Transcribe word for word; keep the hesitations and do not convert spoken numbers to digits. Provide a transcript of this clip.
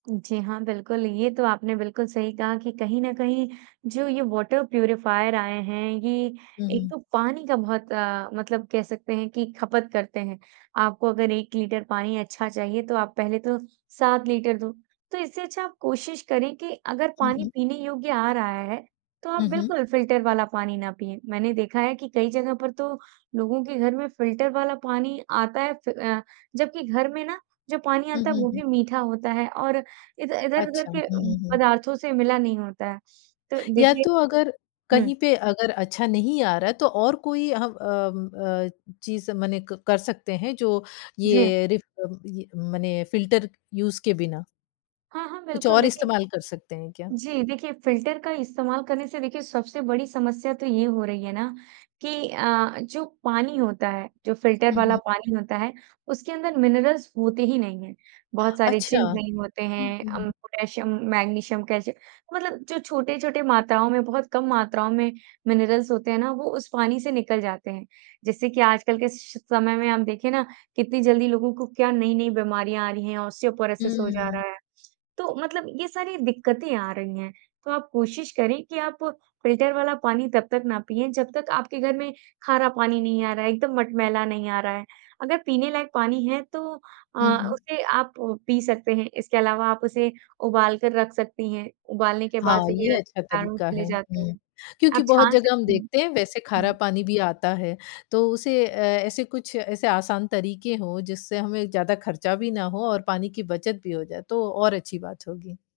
जी हाँ, बिल्कुल ये तो आपने बिल्कुल सही कहा कि कहीं न कहीं जो ये वाटर प्यूरीफायर आए हैं, ये हुँ, एक हुँ। तो पानी का बहुत अ, मतलब कह सकते हैं कि खपत करते हैं। आपको अगर एक लीटर पानी अच्छा चाहिए तो आप पहले तो सात लीटर दो। तो इससे अच्छा आप कोशिश करें कि अगर हुँ, पानी हुँ। पीने योग्य आ रहा है, तो आप हुँ, हुँ। बिल्कुल फिल्टर वाला पानी ना पिएँ। मैंने देखा है कि कई जगह पर तो लोगों के घर में फिल्टर वाला पानी आता है फ अ, जबकि घर में ना, जो पानी हुँ, आता है हुँ, वो हुँ। भी मीठा होता है और इध इधर-उधर अच्छा। हुँ, के उम, हुँ, हुँ। पदार्थों से मिला नहीं होता है। तो या देखिए तो अगर हुँ। कहीं पे अगर अच्छा नहीं आ रहा है तो और कोई ह अम अ, चीज़ मने क कर सकते हैं, जो जी। ये रिफ अम, ये मने फिल्टर यूज़ के बिना। हाँ, हाँ, कुछ बिल्कुल और देखिए इस्तेमाल कर सकते हैं क्या? जी देखिए, फिल्टर का इस्तेमाल करने से देखिए, सबसे बड़ी समस्या तो ये हो रही है ना कि अ अ, जो पानी होता है, जो फिल्टर हुँ, वाला हुँ। पानी होता है, उसके अंदर मिनरल्स होते ही नहीं हैं। बहुत सारे अच्छा। ज़िंक नहीं होते हुँ, हैं, हुँ, हुँ। उम, पोटैशियम, मैग्नीशियम, कैल्शियम मतलब जो छोटे-छोटे मात्राओं में बहुत कम मात्राओं में मिनरल्स होते हैं ना, वो उस पानी से निकल जाते हैं। जिससे कि आजकल के श समय में हम देखिए ना कितनी जल्दी लोगों को क्या नई-नई बीमारियाँ आ रही हैं, ऑस्टियोपोरोसिस हो जा रहा हम्म। है। तो मतलब ये सारी दिक्कतें आ रही हैं, तो आप कोशिश करें कि आप फिल्टर वाला पानी तब तक ना पिएँ, जब तक आपके घर में खारा पानी नहीं आ रहा है, एकदम मटमैला नहीं आ रहा है। अगर पीने लायक पानी है तो अ, हुँ, हुँ। उसे आप पी सकते हैं, इसके अलावा आप उसे उबाल कर रख सकती हैं, उबालने के हाँ, बाद से भी ये र अच्छा किटाणु तरीका चले है। जाते हुँ, हैं, क्योंकि आप बहुत छान जगह हम सकती हैं, देखते हैं वैसे खारा हाँ। पानी भी आता है, तो उसे अ, ऐसे कुछ, ऐसे आसान तरीके हों, जिससे हमें ज़्यादा खर्चा भी ना हो और पानी की बचत भी हो जाए? तो और अच्छी बात होगी।